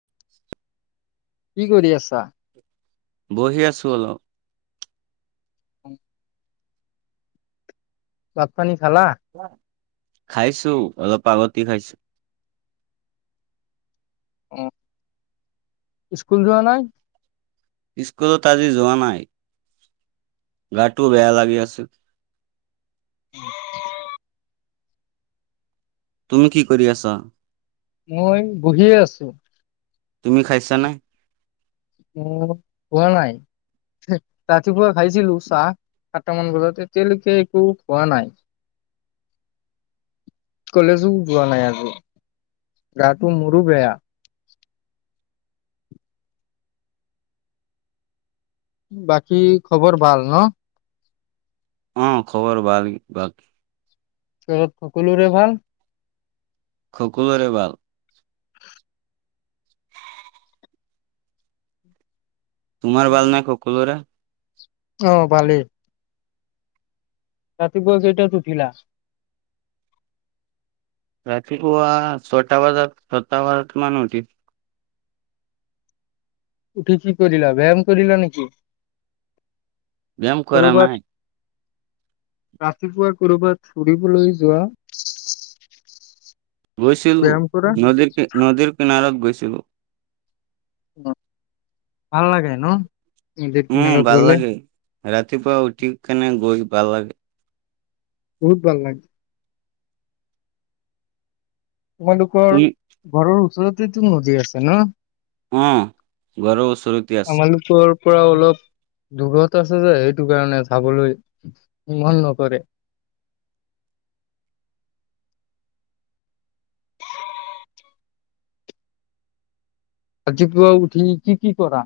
[inaudible] কি কৰি আছা? বহি আছোঁ অলপ। [inaudible] ভাত পানী খালা? [inaudible] খাইছোঁ অলপ আগতি খাইছোঁ। আহ স্কুল যোৱা নাই? স্কুলত আজি যোৱা নাই। গাটো বেয়া লাগি আছিল। [inaudible] তুমি কি কৰি আছা? মই বহিয়ে আছোঁ। তুমি খাইছা নাই? অ খোৱা নাই ৰাতিপুৱা খাইছিলোঁ চাহ সাতটা মান বজাত এতিয়ালৈকে একো খোৱা নাই কলেজো যোৱা নাই আজি গাটো মোৰো বেয়া। বাকী খবৰ ভাল ন? অ খবৰ ভাল বাক। চৰত সকলোৰে ভাল? সকোলোৰে ভাল। তোমাৰ ভাল নাই খকলোৰে? অ' ভালেই। ৰাতিপুৱা কেইটাত উঠিলা? ৰাতি পোৱা ছয়টা সাতটা বজাত সমান উঠি উঠি কি কৰিলা ব্যায়াম কৰিলা নেকি? ব্যায়াম কৰা কৰবাত নাই। ৰাতিপুৱা কৰ'বাত ফুৰিবলৈ যোৱা গৈছিলোঁ ব্যায়াম কৰা নদীৰ নদীৰ কিনাৰত গৈছ ছেলো ভাল লাগে ন'? নদীৰ উম, কিনাৰত ভাল গ'লে লাগে। ৰাতিপুৱা উঠি কেনে গৈ ভাল লাগে। বহুত ভাল লাগে। তোমালোকৰ তুমি ঘৰৰ ওচৰত। নদী আছে ন'? অ‌', ঘৰৰ ওচৰতে আমালোকৰ পৰা আছে। অলপ দূৰত আছে যে সেইটো কাৰণে চাবলৈ মন নকৰে। আজিপুৱা উঠি কি কি কৰা?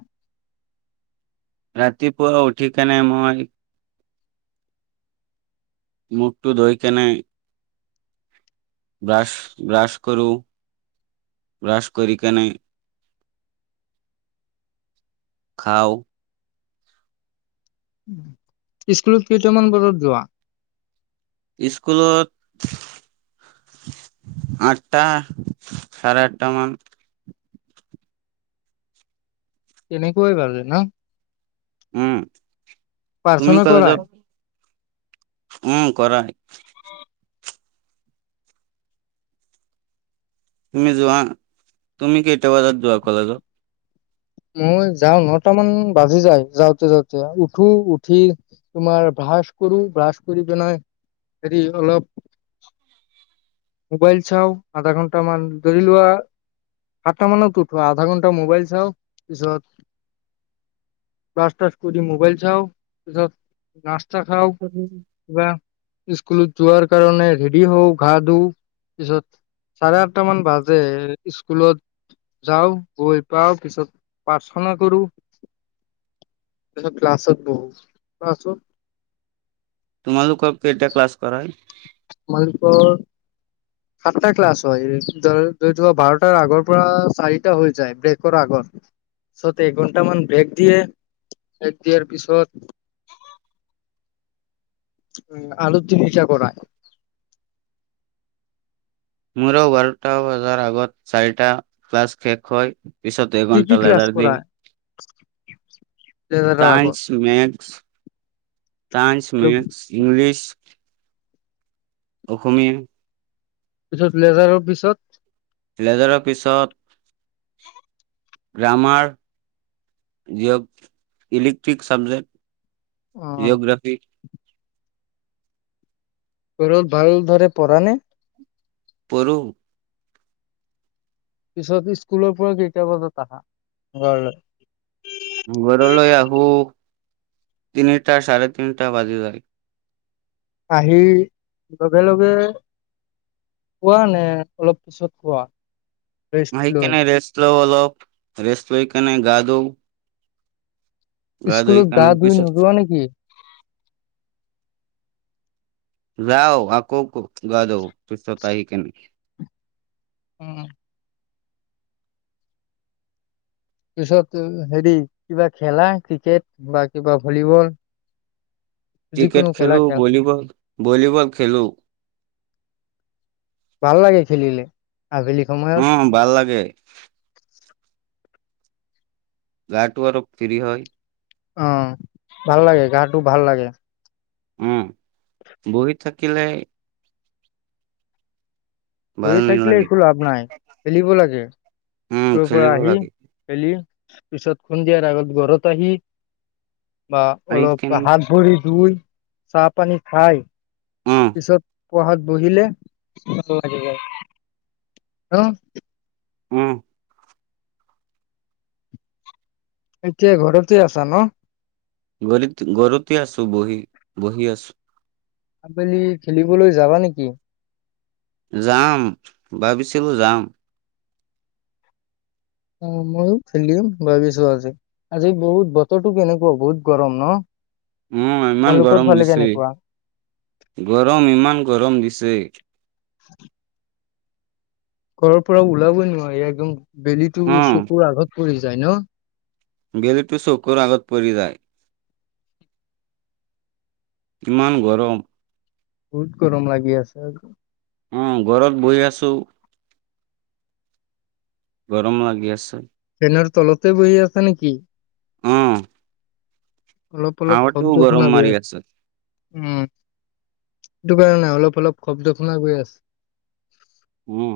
ৰাতিপুৱা উঠিকেনে মই মুখটো ধুই‌ কেনে ব্ৰাছ ব্ৰাছ কৰো ব্ৰাছ কৰি কেনে খাও স্কুলত কেইটামান বজাত যোৱা? স্কুলত আঠটা, চাৰে আঠটা মান এনেকৈই ভাল ন? উম তুমি প্ৰাৰ্থনা কলেজ কৰাই? উম কৰা তুমি যোৱা, তুমি কে কেইটাবজাত‌ যোৱা কলেজত? মই যাওঁ ন'টা মান বাজি যায় যাওঁতে যাওঁতে উঠো উঠি তোমাৰ ভ্ৰাছ কৰো ব্ৰাছ কৰি পেনাই হেৰি অলপ মোবাইল চাও আধা ঘন্টা মান ধৰি লোৱা সাতটা মানত উঠো আধা ঘন্টা মোবাইল চাও পিছত‌‌ [unintelligible] কৰি মোবাইল চাও পিছত নাষ্টা [unintelligible] খাওঁ [unintelligible] স্কুলত যোৱাৰ কাৰণে ৰেডি হওঁ, ঘা ধু পিছত চাৰে আঠট মান বাজে স্কুলত যাওঁ, গৈ পাওঁ পিছত প্ৰাৰ্থনা কৰো। পিছত ক্লাছত বহো ক্লাছত তোমালোকক‌ কেইটা ক্লাছ কৰাই? আমালোকৰ সাতটা ক্লাছ হয় [unintelligible] বাৰটাৰ আগৰ পৰা চাৰিটা হৈ যায় ব্ৰেকৰ আগৰ পিছত এঘন্টামান ব্ৰেক দিয়ে ব্ৰেক দিয়াৰ পিছত উ আৰু তিনটা কৰাায় মোৰ বাৰটা বজাৰ আগত চাৰিটা ক্লাছ শেষ হয়। পিছত কি কি এঘণ্টা ক্লাছ লেজাৰ দিয় কৰাই লেজাৰৰ আগত চাইন্স মেথচ চাইন্ঞ্চ, আৰু মেথচ, ইংলিছ অসমীয়া পিছত লেজাৰৰ পিছত লেজাৰৰ পিছত [unintelligible] গ্ৰামাৰ [unintelligible] ইলেক্ট্ৰিক চাবজেক্ট অ জঅ'গ্ৰাফি ঘৰত ভাল দৰে পঢ়া নে? পঢ়ো। পিছত স্কুলৰ পৰা কেইটা বজাত আহা ঘৰলৈ? ঘৰলৈ আহো তিনিটা, চাৰে তিনিটা বাজি যায়। আহি লগে লগে খোৱা নে, অলপ পিছত খোৱা? ৰেষ্ট আহি লৈ কেনে ৰেষ্ট লও অলপ। ৰেষ্ট লৈ কেনে গা ধু। ইস্কুলত গা ধুই পিছত নোযোৱা নেকি? যাওঁ, আকৌ ক গা ধু পিছত। তাই [unintelligible] উম। পিছত, উ-হেৰি কিবা খেলা ক্ৰিকেট বা কিবা ভলীবল? ক্ৰিকেট যিকোনো খেলা খেলু, খেল ভলীবল-ভলীবল খেলু। ভাল লাগে খেলিলে। আবেলি সময়ত অ', ভাল লাগে। গাটো আৰু ফ্ৰী হৈ অ', ভাল লাগে, গাটো ভাল লাগে। উম, বহি থাকিলে ভাল কৰি থাকিলে নালাগে একো লাভ নাই খেলিব লাগে উম স্কুলৰ পৰা খেলিব আহি লাগে খেলি। পিছত সন্ধিয়াৰ আগত ঘৰত আহি বা আহি কেনে অলপ হাত ভৰি ধুই। চাহ পানী খাই। উম পিছত পঢ়াত বহিলে ভাল লাগি যায়, হ উম। এতিয়া ঘৰতে আছা ন? গলীত-ঘৰতে আছো বহি। বহি আছো। আবেলি খেলিবলৈ যাবা নেকি? যাম, ভাবিছিলো যাম। অ', ময়ো খেলিম ভাবিছো আজি। আজি বহুত বতৰটো কেনেকুৱা, বহুত গৰম ন? উম ইমান তোমালোকৰ গৰম ফালে দিছে, কেনেকুৱা গৰম ইমান গৰম দিছে। ছে ঘৰৰ পৰা ওলাবই নোৱাৰি একদম বেলি টো অ' চকুৰ আগত। পৰি যায় ন? বেলিটো চকুৰ আগত পৰি যায়। কিমান গৰম? বহুত গৰম লাগি আছে আৰু উম্, ঘৰত বহি আছু। গৰম লাগি আছে। ফেনৰ তলতে বহি আছা নেকি? অলপ অলপ হাৱা শব্দ টোও শুনা গৰম গৈ মাৰি আছে। উম ইটো কাৰণে অলপ অলপ শব্দ শুনা গৈ আছে। উম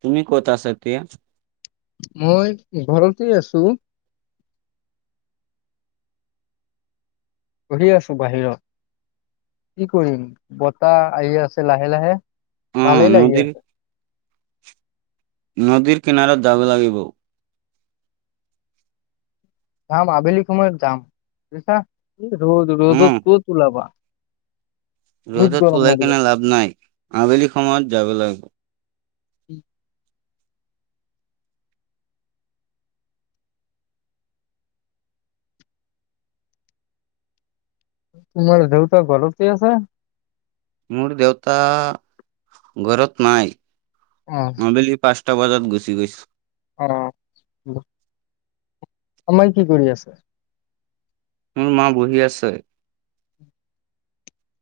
তুমি ক'ত আছা তিয়া মই ঘৰতে আছো। বহি আছো বাহিৰত কি কৰিম বতাহ আহি আছে লাহে লাহে অ' ভালেই লাগি নদীৰ আছে। নদীৰ কিনাৰত যাব লাগিব যাম আবেলি সময়ত যাম বুইছা ৰ'দ ৰ'দত উম, ক'ত ওলাবা বহুত ৰ'দত গৰম ওলাই মাৰি কেনে আছে। লাভ নাই, আবেলি সময়ত যাব লাগিব। উম। তোমাৰ দেউতা ঘৰতে আছে। মোৰ দেউতা, ঘৰত নাই। অ আবেলি পাঁচ আঠটা বজাত গুচি গৈছে। অ'। অময় কি কৰি আছে? মোৰ মা বহি আছে।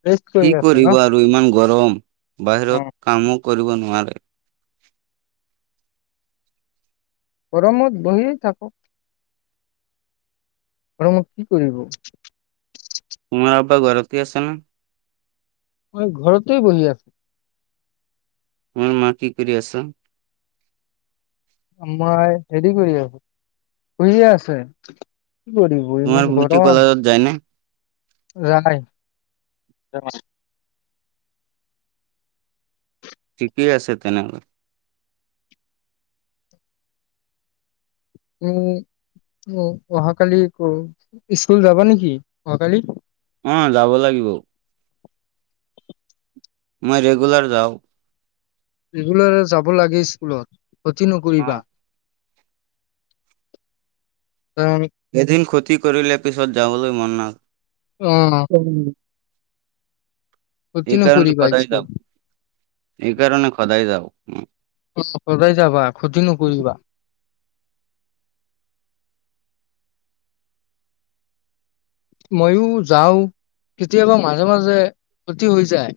ৰেষ্ট কি কৰি আছে ন কৰিব আৰু ইমান গৰম। [inaudible] বাহিৰত অ কামক কৰিব নোৱাৰে। গৰমত বহিয়ে থাকোক। গৰমত কি কৰিব? তোমাৰ আব্বা ঘৰতেই আছে না? মই ঘৰতেই বহি আছো। মোৰ মা কি কৰি আছা? মই হেৰি কৰি আছো, শুইয়ে আছে। কি কৰিব ইমান তোমাৰ বটি গৰম কদালত যায়নে? [unintelligible] ঠিকেই আছে তেনেহ'লে মি অহাকালি কু ইস্কুল যাবা নেকি অহাকালি? অ', যাব লাগিব, মই ৰেগুলাৰ যাওঁ। ৰেগুলাৰই যাম যাব লাগে স্কুলত, ক্ষতি নকৰিবা। অ' কাৰণ এদিন ক্ষতি কৰিলে পিছত যাবলৈ মনা অ'। ক্ষতি এইকাৰণে নকৰিবা সদায় স্কুল যাওঁ, এই কাৰণে সদায় যাওঁ। সদায় যাবা খতি নকৰিবা। ময়ো যাওঁ, কেতিয়াবা মাজে, মাজে ক্ষতি হৈ যায়।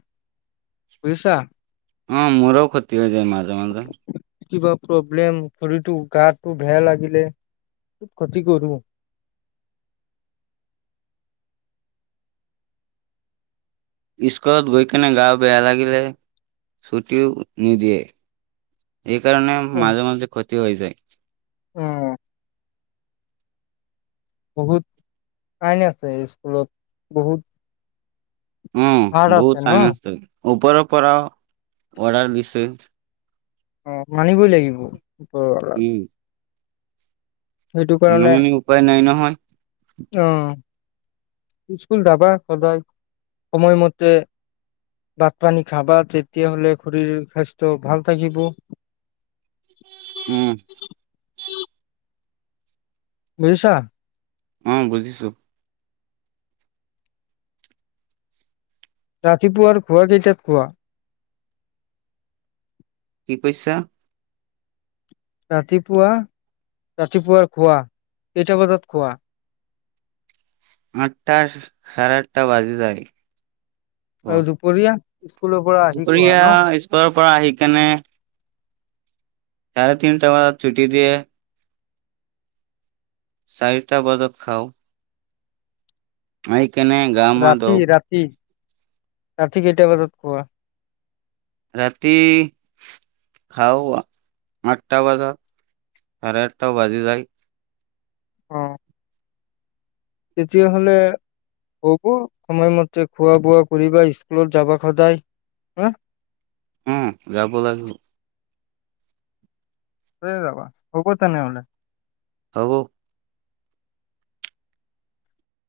বুজিছা? অ', মোৰও ক্ষতি হৈ যায় মাজে, মাজে। কিবা প্ৰব্লেম খৰিটো গাটো, বেয়া লাগিলে ক্ষতি কৰোঁ। স্কুলত গৈ কিনে গা বেয়া লাগিলে ছুটিও নিদিয়ে। এইকাৰণে অ মাজে মাজে ক্ষতি হৈ যায়। বহুত আইন আছে স্কুলত বহুত উম, ভাৰ আছে বহুত ন চাইন আছে। ওপৰৰ পৰাও অৰ্ডাৰ দিছে। অ', মানিবই লাগিব। পৰা না মানে উপায় নাই নহয়। অহ, ইস্কুল যাবা সদায়, সময়মতে ভাত পানী খাবা, তেতিয়া হ'লে শৰীৰ স্বাস্থ্য ভাল থাকিব। উম। বুজিছা? অ', বুজিছো। ৰাতিপুৱাৰ খোৱা কেইটাত খোৱা? কি কৈছা? ৰাতিপুৱা ৰাতিপুৱাৰ খোৱা কেইটা বজাত খোৱা। আঠটা চাৰে, আঠটা বাজি যায়। আৰু অ', দুপৰীয়া স্কুলৰ পৰা আহি খোৱা ন দুপৰীয়া স্কুলৰ পৰা আহি কেনে চাৰে তিনটা বজাত ছুটি দিয়ে। চাৰিটা বজাত খাওঁ। আই। ৰাতি ৰাতি। ৰাতি কেইটা বজাত খোৱা। ৰাতি খাওঁ আঠটা বজাত চাৰে আঠটাও বাজি যায়। অ'। তেতিয়াহলে হ'ব সময়মতে খোৱা বোৱা কৰিব স্কুলত যাবা সদায় হা হম যাব লাগিব। হয় যাবা হ'ব তেনেহঁলে। হ'ব।